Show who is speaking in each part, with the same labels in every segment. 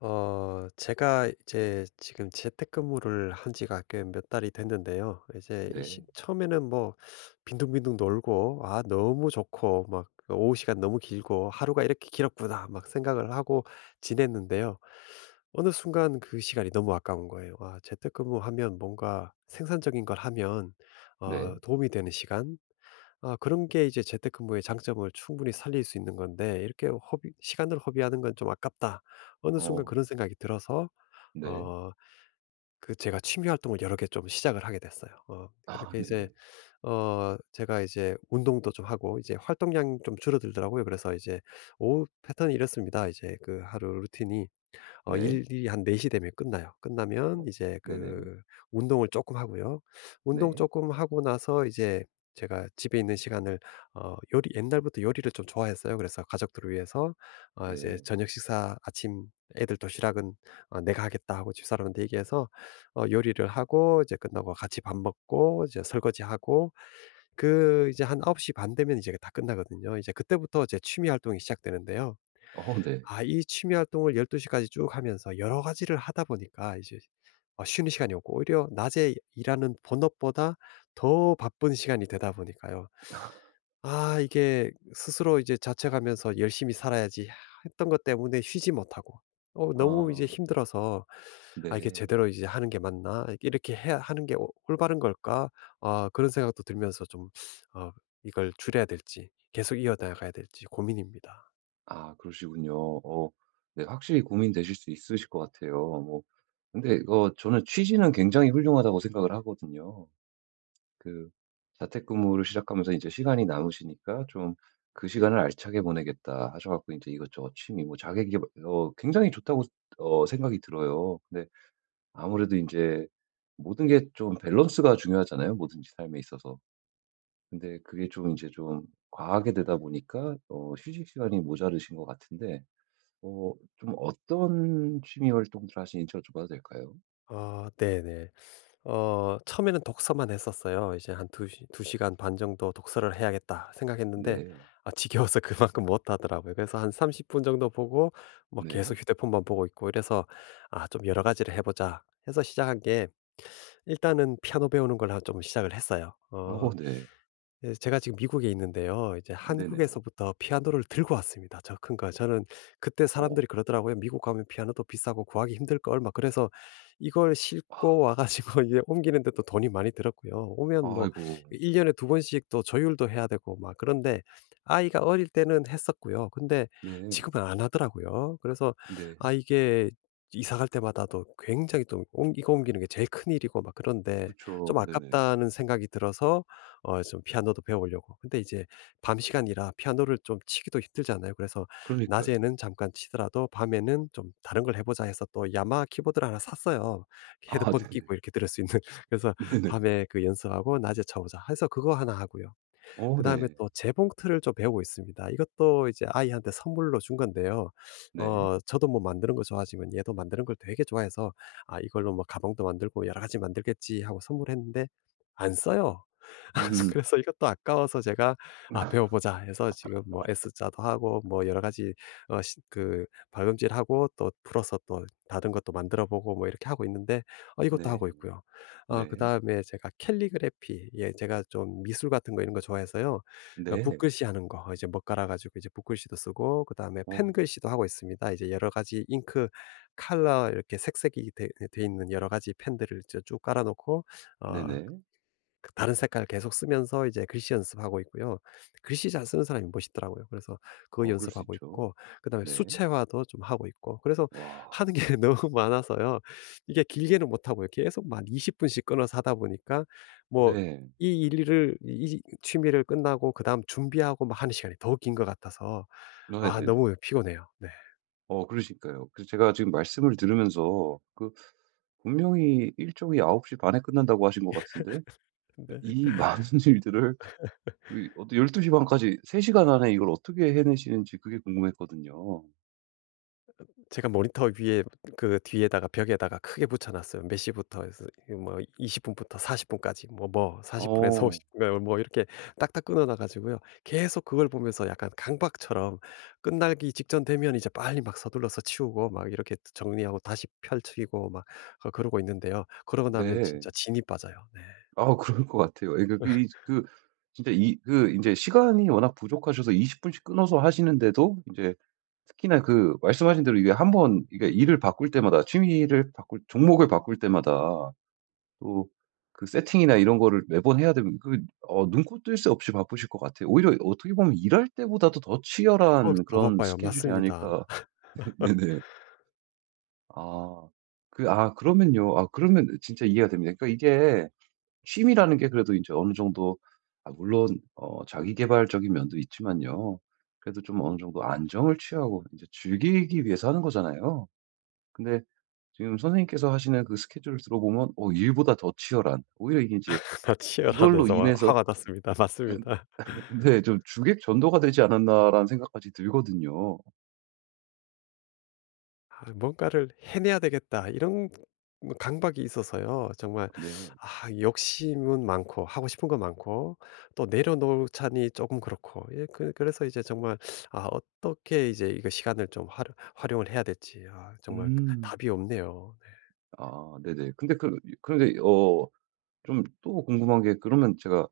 Speaker 1: 제가 이제 지금 재택근무를 한 지가 꽤 몇 달이 됐는데요. 이제
Speaker 2: 네.
Speaker 1: 처음에는 뭐 빈둥빈둥 놀고, 아, 너무 좋고, 막 오후 시간 너무 길고, 하루가 이렇게 길었구나, 막 생각을 하고 지냈는데요. 어느 순간 그 시간이 너무 아까운 거예요. 아, 재택근무하면 뭔가 생산적인 걸 하면
Speaker 2: 네.
Speaker 1: 도움이 되는 시간, 아 그런 게 이제 재택근무의 장점을 충분히 살릴 수 있는 건데 이렇게 허비 '시간을 허비하는 건 좀 아깝다.' 어느 순간
Speaker 2: 어.
Speaker 1: 그런 생각이 들어서
Speaker 2: 네.
Speaker 1: 어 제가 취미 활동을 여러 개 좀 시작을 하게 됐어요.
Speaker 2: 아,
Speaker 1: 그렇게
Speaker 2: 네네.
Speaker 1: 이제 제가 이제 운동도 좀 하고 이제 활동량이 좀 줄어들더라고요. 그래서 이제 "오후 패턴이 이렇습니다." 이제 그 하루 루틴이.
Speaker 2: 네.
Speaker 1: 일이 한 4시 되면 끝나요.
Speaker 2: 어.
Speaker 1: 끝나면 이제
Speaker 2: 네네.
Speaker 1: 그 운동을 조금 하고요. 운동
Speaker 2: 네.
Speaker 1: 조금 하고 나서 이제 제가 집에 있는 시간을 어 요리 옛날부터 요리를 좀 좋아했어요. 그래서 가족들을 위해서 이제
Speaker 2: 네.
Speaker 1: 저녁 식사, 아침, 애들 도시락은 "내가 하겠다." 하고 집사람한테 얘기해서 요리를 하고 이제 끝나고 같이 밥 먹고 이제 설거지하고 그 이제 한9시 반 되면 이제 다 끝나거든요. 이제 그때부터 제 취미 활동이 시작되는데요.
Speaker 2: 어, 네.
Speaker 1: 아 이 취미 활동을 1, 2시 까지 쭉 하면서 여러 가지를 하다 보니까 이제 쉬는 시간이 없고 오히려 낮에 일하는 본업보다 더 바쁜 시간이 되다 보니까요. 아 이게 스스로 이제 자책하면서 '열심히 살아야지.' 했던 것 때문에 쉬지 못하고 너무 이제
Speaker 2: 아,
Speaker 1: 힘들어서 '아 이게
Speaker 2: 네.
Speaker 1: 제대로 이제 하는 게 맞나? 이렇게 해야 하는 게 오 올바른 걸까?' 아 그런 생각도 들면서 좀 어 이걸 줄여야 될지 계속 이어 나가야 될지 고민입니다.
Speaker 2: 아, 그러시군요. 어, 네, 확실히 고민되실 수 있으실 것 같아요. 뭐, 근데 이거 저는 취지는 굉장히 훌륭하다고 생각을 하거든요. 그, 자택근무를 시작하면서 이제 시간이 남으시니까 좀 '그 시간을 알차게 보내겠다.' 하셔 갖고 이제 이것저것 취미 뭐 자기계발 굉장히 좋다고 생각이 들어요. 근데 아무래도 이제 모든 게 좀 밸런스가 중요하잖아요, 뭐든지 삶에 있어서. 근데 그게 좀 이제 좀 과하게 되다 보니까 휴식 시간이 모자르신 것 같은데 좀 어떤 취미 활동들 하시는지 여쭤봐도 될까요?
Speaker 1: 아 네네. 처음에는 독서만 했었어요. 이제 한 2시두 시간 반 정도 독서를 해야겠다 생각했는데
Speaker 2: 네.
Speaker 1: 아 지겨워서 그만큼 못 하더라고요. 그래서 한 30분 정도 보고 뭐 계속
Speaker 2: 네.
Speaker 1: 휴대폰만 보고 있고 이래서 '아 좀 여러 가지를 해 보자.' 해서 시작한 게 일단은 피아노 배우는 걸 좀 시작을 했어요.
Speaker 2: 어, 네.
Speaker 1: 예 제가 지금 미국에 있는데요. 이제
Speaker 2: 네네.
Speaker 1: 한국에서부터 피아노를 들고 왔습니다, 저 큰 거. 저는 그때
Speaker 2: 어.
Speaker 1: 사람들이 그러더라고요. "미국 가면 피아노도 비싸고 구하기 힘들걸." 막 그래서 이걸
Speaker 2: 아,
Speaker 1: 싣고 와 가지고 이제 옮기는데 또 돈이 많이 들었고요. 오면 뭐
Speaker 2: 아이고.
Speaker 1: 1 년에 2번씩 또 조율도 해야 되고 막 그런데 아이가 어릴 때는 했었고요. 근데
Speaker 2: 네.
Speaker 1: 지금은 안 하더라고요. 그래서
Speaker 2: 네.
Speaker 1: 아 이게 이사 갈 때마다도 굉장히 또 옮 이거 옮기는 게 제일 큰일이고 막 그런데 좀
Speaker 2: 그쵸. 네네.
Speaker 1: 아깝다는 생각이 들어서 좀 피아노도 배워 보려고. 근데 이제 밤 시간이라 피아노를 좀 치기도 힘들잖아요. 그래서
Speaker 2: 그러니까요.
Speaker 1: 낮에는 잠깐 치더라도 밤에는 좀 다른 걸 해 보자 해서 또 야마 키보드를 하나 샀어요.
Speaker 2: 아,
Speaker 1: 헤드폰
Speaker 2: 네네.
Speaker 1: 끼고 이렇게 들을 수 있는. 그래서
Speaker 2: 네네.
Speaker 1: 밤에 그 연습하고 낮에 쳐 보자 해서 그거 하나 하고요.
Speaker 2: 어,
Speaker 1: 그다음에
Speaker 2: 네.
Speaker 1: 또 재봉틀을 좀 배우고 있습니다. 이것도 이제 아이한테 선물로 준 건데요.
Speaker 2: 네.
Speaker 1: 저도 뭐 만드는 거 좋아하지만 얘도 만드는 걸 되게 좋아해서 '아 이걸로 뭐 가방도 만들고 여러 가지 만들겠지.' 하고 선물했는데 안 써요.
Speaker 2: 음.
Speaker 1: 그래서 이것도 아까워서 제가 '아 배워 보자.' 해서 지금 뭐 S자도 하고 뭐 여러 가지 어 시 그 발음질하고 또 풀어서 또 다른 것도 만들어 보고 뭐 이렇게 하고 있는데 이것도
Speaker 2: 네.
Speaker 1: 하고 있고요.
Speaker 2: 네.
Speaker 1: 그다음에 제가 캘리그래피, 예 제가 좀 미술 같은 거 이런 거 좋아해서요.
Speaker 2: 네.
Speaker 1: 붓글씨 하는 거 이제 먹갈아 가지고 이제 붓글씨도 쓰고 그다음에
Speaker 2: 어.
Speaker 1: 펜글씨도 하고 있습니다. 이제 여러 가지 잉크 컬러 이렇게 색색이 돼 있는 여러 가지 펜들을 이제 쭉 깔아 놓고 어
Speaker 2: 네네.
Speaker 1: 다른 색깔 계속 쓰면서 이제 글씨 연습하고 있고요. 글씨 잘 쓰는 사람이 멋있더라고요. 그래서 그거
Speaker 2: 어, 그럴 수
Speaker 1: 연습하고
Speaker 2: 있죠.
Speaker 1: 있고 그다음에
Speaker 2: 네.
Speaker 1: 수채화도 좀 하고 있고 그래서
Speaker 2: 와.
Speaker 1: 하는 게 너무 많아서요. 이게 길게는 못 하고요. 계속 막 20 분씩 끊어서 하다 보니까 뭐
Speaker 2: 네.
Speaker 1: 이 취미를 끝나고 그다음 준비하고 막 하는 시간이 더 긴 것 같아서
Speaker 2: 네,
Speaker 1: 아
Speaker 2: 네네.
Speaker 1: 너무 피곤해요. 네.
Speaker 2: 어, 그러니까요. 그래서 제가 지금 말씀을 들으면서 분명히 일정이 9시 반에 끝난다고 하신 것 같은데
Speaker 1: 네.
Speaker 2: 이 많은 일들을 이 어떤 1 2시 반까지 3 시간 안에 이걸 어떻게 해내시는지 그게 궁금했거든요.
Speaker 1: 제가 모니터 위에 그 뒤에다가 벽에다가 크게 붙여 놨어요. 몇 시부터 해서 이 뭐 20 분부터 40 분까지 뭐 40 분에서
Speaker 2: 어,
Speaker 1: 50분뭐 이렇게 딱딱 끊어 놔 가지고요. 계속 그걸 보면서 약간 강박처럼 끝나기 직전 되면 이제 빨리 막 서둘러서 치우고 막 이렇게 정리하고 다시 펼치고 막 그러고 있는데요. 그러고 나면
Speaker 2: 네.
Speaker 1: 진짜 진이 빠져요. 네.
Speaker 2: 아, 그럴 것 같아요. 예, 그 그 이 그 진짜 이 그 이제 시간이 워낙 부족하셔서 20분씩 분씩 끊어서 하시는데도 이제 특히나 그 말씀하신 대로 이게 한 번 이게 일을 바꿀 때마다 취미를 바꿀 종목을 바꿀 때마다 또 그 세팅이나 이런 거를 매번 해야 되면 눈코 뜰 새 없이 바쁘실 것 같아요. 오히려 어떻게 보면 일할 때보다도 더
Speaker 1: 어우
Speaker 2: 치열한
Speaker 1: 더
Speaker 2: 그런
Speaker 1: 바빠요.
Speaker 2: 스케줄이
Speaker 1: 맞습니다.
Speaker 2: 아닐까. 네네. 아. 그러면요. 아, 그러면 진짜 이해가 됩니다. 그러니까 이게 취미라는 게 그래도 이제 어느 정도 아, 물론 자기 계발적인 면도 있지만요. 그래도 좀 어느 정도 안정을 취하고 이제 즐기기 위해서 하는 거잖아요. 근데 지금 선생님께서 하시는 그 스케줄을 들어보면 어, 일보다 더 치열한 오히려 이게 이제
Speaker 1: 나치열하에
Speaker 2: 이걸로
Speaker 1: 서
Speaker 2: 인해서
Speaker 1: 화가 났습니다. 맞습니다.
Speaker 2: 네, 좀 '주객 전도가 되지 않았나.'라는 생각까지 들거든요.
Speaker 1: 아 뭔가를 해내야 되겠다 이런 뭐 강박이 있어서요. 정말
Speaker 2: 네.
Speaker 1: 아 욕심은 많고 하고 싶은 건 많고 또 내려놓자니 조금 그렇고, 예 그래서 이제 정말 아 어떻게 이제 이거 시간을 좀 활용을 해야 될지 아 정말 그
Speaker 2: 음.
Speaker 1: 답이 없네요. 네.
Speaker 2: 아, 네네. 근데 그 그런데 어 좀 또 궁금한 게 그러면 제가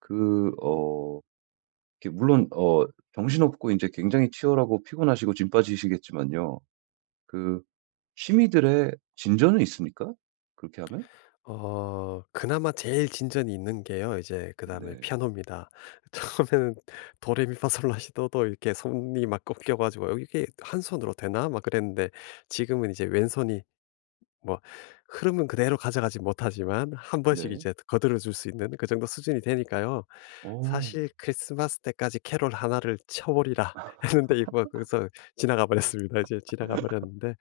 Speaker 2: 그어 이렇게 물론 어, 정신없고 이제 굉장히 치열하고 피곤하시고 짐 빠지시겠지만요. 그, 취미들의 진전은 있습니까? 그렇게 하면?
Speaker 1: 그나마 제일 진전이 있는 게요 이제 그다음에
Speaker 2: 네.
Speaker 1: 피아노입니다. 처음에는 도레미파솔라시도도 이렇게 손이 막 꺾여 가지고 '어 이게 한 손으로 되나?' 막 그랬는데 지금은 이제 왼손이 뭐 흐름은 그대로 가져가지 못하지만 한 번씩
Speaker 2: 네.
Speaker 1: 이제 거들어 줄 수 있는 그 정도 수준이 되니까요.
Speaker 2: 어.
Speaker 1: 사실 '크리스마스 때까지 캐롤 하나를 쳐 버리라.' 했는데 이거 거기서 지나가 버렸습니다. 이제 지나가 버렸는데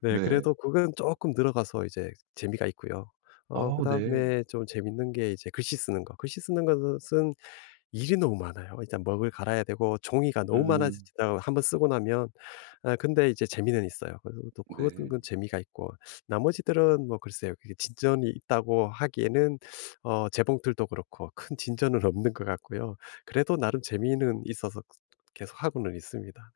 Speaker 1: 네
Speaker 2: 네.
Speaker 1: 그래도 그건 조금 늘어가서 이제 재미가 있고요.
Speaker 2: 아, 네.
Speaker 1: 그다음에 좀 재밌는 게 이제 글씨 쓰는 거. 글씨 쓰는 것은 일이 너무 많아요. 일단 먹을 갈아야 되고 종이가 너무
Speaker 2: 음.
Speaker 1: 많아지다 한번 쓰고 나면 아 근데 이제 재미는 있어요. 그래서 또 그것도
Speaker 2: 네.
Speaker 1: 그 재미가 있고 나머지들은 뭐 글쎄요. 그게 진전이 있다고 하기에는 재봉틀도 그렇고 큰 진전은 없는 것 같고요. 그래도 나름 재미는 있어서 계속하고는 있습니다.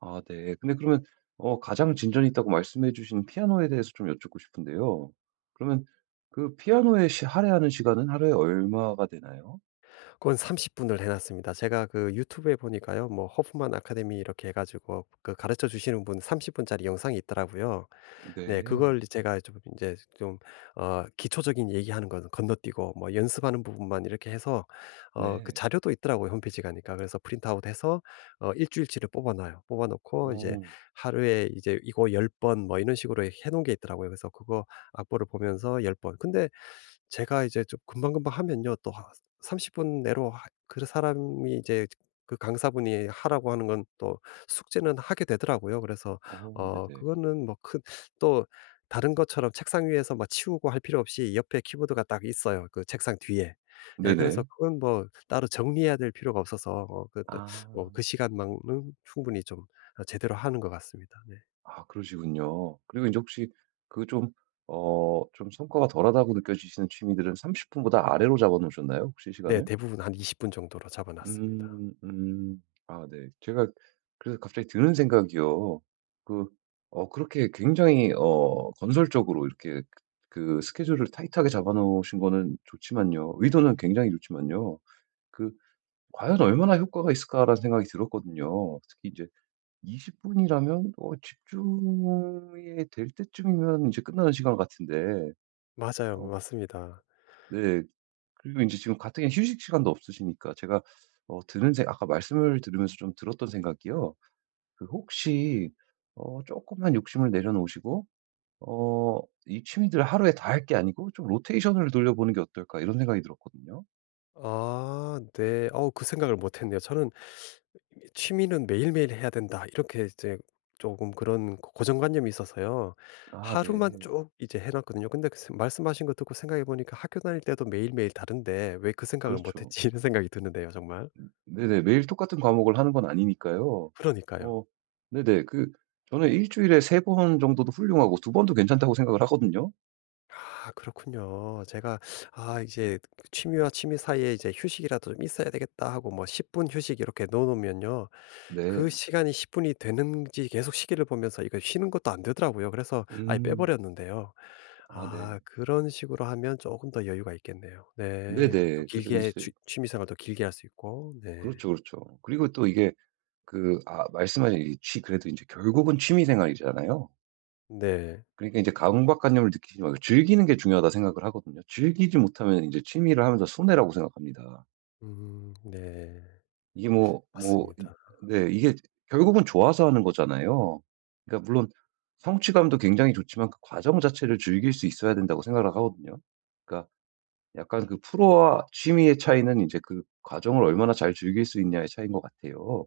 Speaker 2: 아, 네. 근데 그러면 어, 가장 진전이 있다고 말씀해 주신 피아노에 대해서 좀 여쭙고 싶은데요. 그러면 그 피아노에 시 할애하는 시간은 하루에 얼마가 되나요?
Speaker 1: 그건 30 분을 해 놨습니다. 제가 그 유튜브에 보니까요. 뭐 허프만 아카데미 이렇게 해 가지고 그 가르쳐 주시는 분 30 분짜리 영상이 있더라고요. 네 그걸
Speaker 2: 네.
Speaker 1: 제가 좀 이제 좀 기초적인 얘기하는 거는 건너뛰고 뭐 연습하는 부분만 이렇게 해서
Speaker 2: 네.
Speaker 1: 자료도 있더라고요, 홈페이지 가니까. 그래서 프린트아웃 해서 일 주일치를 뽑아 놔요. 뽑아 놓고 이제
Speaker 2: 어.
Speaker 1: 하루에 이제 이거 10번 뭐 이런 식으로 해 놓은 게 있더라고요. 그래서 그거 악보를 보면서 10번. 근데 제가 이제 좀 금방금방 하면요. 또 하 30분 내로 하 그 사람이 이제 그 강사분이 하라고 하는 건 또 숙제는 하게 되더라고요. 그래서
Speaker 2: 어, 네네.
Speaker 1: 그거는 뭐 큰. 또 다른 것처럼 책상 위에서 막 치우고 할 필요 없이 옆에 키보드가 딱 있어요, 그 책상 뒤에. 예 그래서
Speaker 2: 네네.
Speaker 1: 그건 뭐 따로 정리해야 될 필요가 없어서
Speaker 2: 아.
Speaker 1: 그 시간만은 충분히 좀 아 제대로 하는 것 같습니다. 네.
Speaker 2: 아, 그러시군요. 그리고 이제 혹시 그, 좀 어, 좀 성과가 덜하다고 느껴지시는 취미들은 30분보다 분보다 아래로 잡아 놓으셨나요, 혹시
Speaker 1: 네
Speaker 2: 시간을?
Speaker 1: 대부분 한 20분 정도로 잡아 놨습니다.
Speaker 2: 음, 아, 네. 제가 그래서 갑자기 드는 생각이요. 그 그렇게 굉장히 어, 건설적으로 이렇게 그 스케줄을 타이트하게 잡아 놓으신 거는 좋지만요. 의도는 굉장히 좋지만요. 그, '과연 얼마나 효과가 있을까.'라는 생각이 들었거든요. 특히 이제 20분이라면 어, 집중이 될 때쯤이면 이제 끝나는 시간 같은데.
Speaker 1: 맞아요.
Speaker 2: 어.
Speaker 1: 맞습니다.
Speaker 2: 네. 그리고 이제 지금 가뜩이나 휴식 시간도 없으시니까 제가 어 드는 생 아까 말씀을 들으면서 좀 들었던 생각이요. 그, 혹시 어금만 욕심을 내려놓으시고 어, '이 취미들 하루에 다 할 게 아니고 좀 로테이션을 돌려보는 게 어떨까?' 이런 생각이 들었거든요.
Speaker 1: 아 네. 그 생각을 못 했네요. 저는 취미는 매일매일 해야 된다 이렇게 이제 조금 그런 고 고정관념이 있어서요.
Speaker 2: 아,
Speaker 1: 하루만
Speaker 2: 네.
Speaker 1: 쭉 이제 해 놨거든요. 근데 말씀하신 거 듣고 생각해 보니까 '학교 다닐 때도 매일매일 다른데 왜 그 생각을 못
Speaker 2: 그렇죠.
Speaker 1: 했지.' 이런 생각이 드는데요, 정말.
Speaker 2: 네네. 매일 똑같은 과목을 하는 건 아니니까요.
Speaker 1: 그러니까요.
Speaker 2: 어, 네네. 그, 저는 일 주일에 세 번 정도도 훌륭하고 두 번도 괜찮다고 생각을 하거든요.
Speaker 1: 아 그렇군요. 제가 '아 이제 취미와 취미 사이에 이제 휴식이라도 좀 있어야 되겠다.' 하고 뭐 10분 휴식 이렇게 넣어 놓으면요. 그
Speaker 2: 네.
Speaker 1: 시간이 10 분이 되는지 계속 시계를 보면서 이거 쉬는 것도 안 되더라고요. 그래서 아예
Speaker 2: 음.
Speaker 1: 빼버렸는데요.
Speaker 2: 아, 네.
Speaker 1: 아 그런 식으로 하면 조금 더 여유가 있겠네요. 네. 좀
Speaker 2: 네네. 그래서
Speaker 1: 길게
Speaker 2: 이제
Speaker 1: 취 취미 생활도 길게 할 수 있고. 네.
Speaker 2: 그렇죠, 그렇죠. 그리고 또 이게 말씀하신 이 취 그래도 이제 결국은 취미 생활이잖아요.
Speaker 1: 네.
Speaker 2: 그러니까 이제 강박관념을 느끼지 말고 즐기는 게 중요하다 생각을 하거든요. 즐기지 못하면 이제 취미를 하면서 손해라고 생각합니다.
Speaker 1: 네.
Speaker 2: 이게 뭐 뭐
Speaker 1: 맞습니다.
Speaker 2: 네, 이게 결국은 좋아서 하는 거잖아요. 그러니까 물론 성취감도 굉장히 좋지만 그 과정 자체를 즐길 수 있어야 된다고 생각을 하거든요. 그러니까 약간 그 프로와 취미의 차이는 이제 그 과정을 얼마나 잘 즐길 수 있냐의 차이인 것 같아요.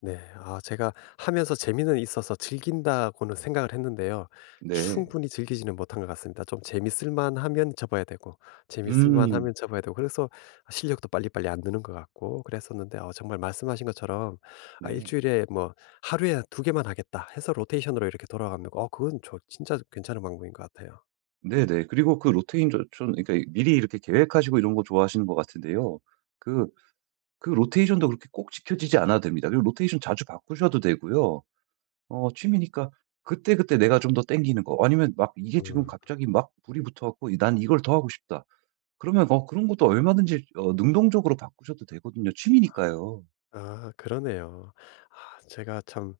Speaker 1: 네. 아 제가 하면서 재미는 있어서 즐긴다고는 생각을 했는데요.
Speaker 2: 네.
Speaker 1: 충분히 즐기지는 못한 것 같습니다. 좀 재밌을 만하면 접어야 되고 재밌을
Speaker 2: 음.
Speaker 1: 만하면 접어야 되고, 그래서 실력도 빨리빨리 안 느는 것 같고 그랬었는데, 어 정말 말씀하신 것처럼 아
Speaker 2: 네.
Speaker 1: 주일에 뭐 하루에 2개만 하겠다 해서 로테이션으로 이렇게 돌아가면 그건 저 진짜 괜찮은 방법인 것 같아요.
Speaker 2: 네네. 그리고 그 로테인 조 좀, 그러니까 미리 이렇게 계획하시고 이런 거 좋아하시는 것 같은데요. 그, 그 로테이션도 그렇게 꼭 지켜지지 않아도 됩니다. 그리고 로테이션 자주 바꾸셔도 되고요. 어, 취미니까 그때그때 내가 좀 더 땡기는 거 아니면 막 이게 지금
Speaker 1: 음.
Speaker 2: 갑자기 막 불이 붙어 갖고 '난 이걸 더 하고 싶다.' 그러면 그런 것도 얼마든지 능동적으로 바꾸셔도 되거든요. 취미니까요.
Speaker 1: 아 그러네요. 아 제가 참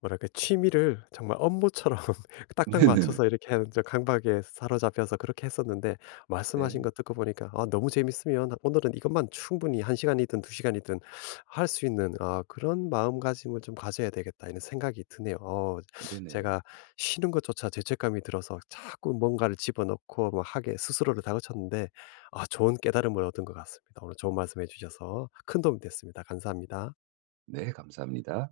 Speaker 1: 뭐랄까 취미를 정말 업무처럼 딱딱
Speaker 2: 네네네.
Speaker 1: 맞춰서 이렇게 하는 저, 강박에 사로잡혀서 그렇게 했었는데 말씀하신
Speaker 2: 네.
Speaker 1: 거 듣고 보니까 아, 너무 재밌으면 오늘은 이것만 충분히 1시간이든 2시간이든 할 수 있는, 아, 그런 마음가짐을 좀 가져야 되겠다 이런 생각이 드네요.
Speaker 2: 네네.
Speaker 1: 제가 쉬는 것조차 죄책감이 들어서 자꾸 뭔가를 집어넣고 막 하게 스스로를 다그쳤는데 아, 좋은 깨달음을 얻은 것 같습니다. 오늘 좋은 말씀해 주셔서 큰 도움이 됐습니다. 감사합니다.
Speaker 2: 네, 감사합니다.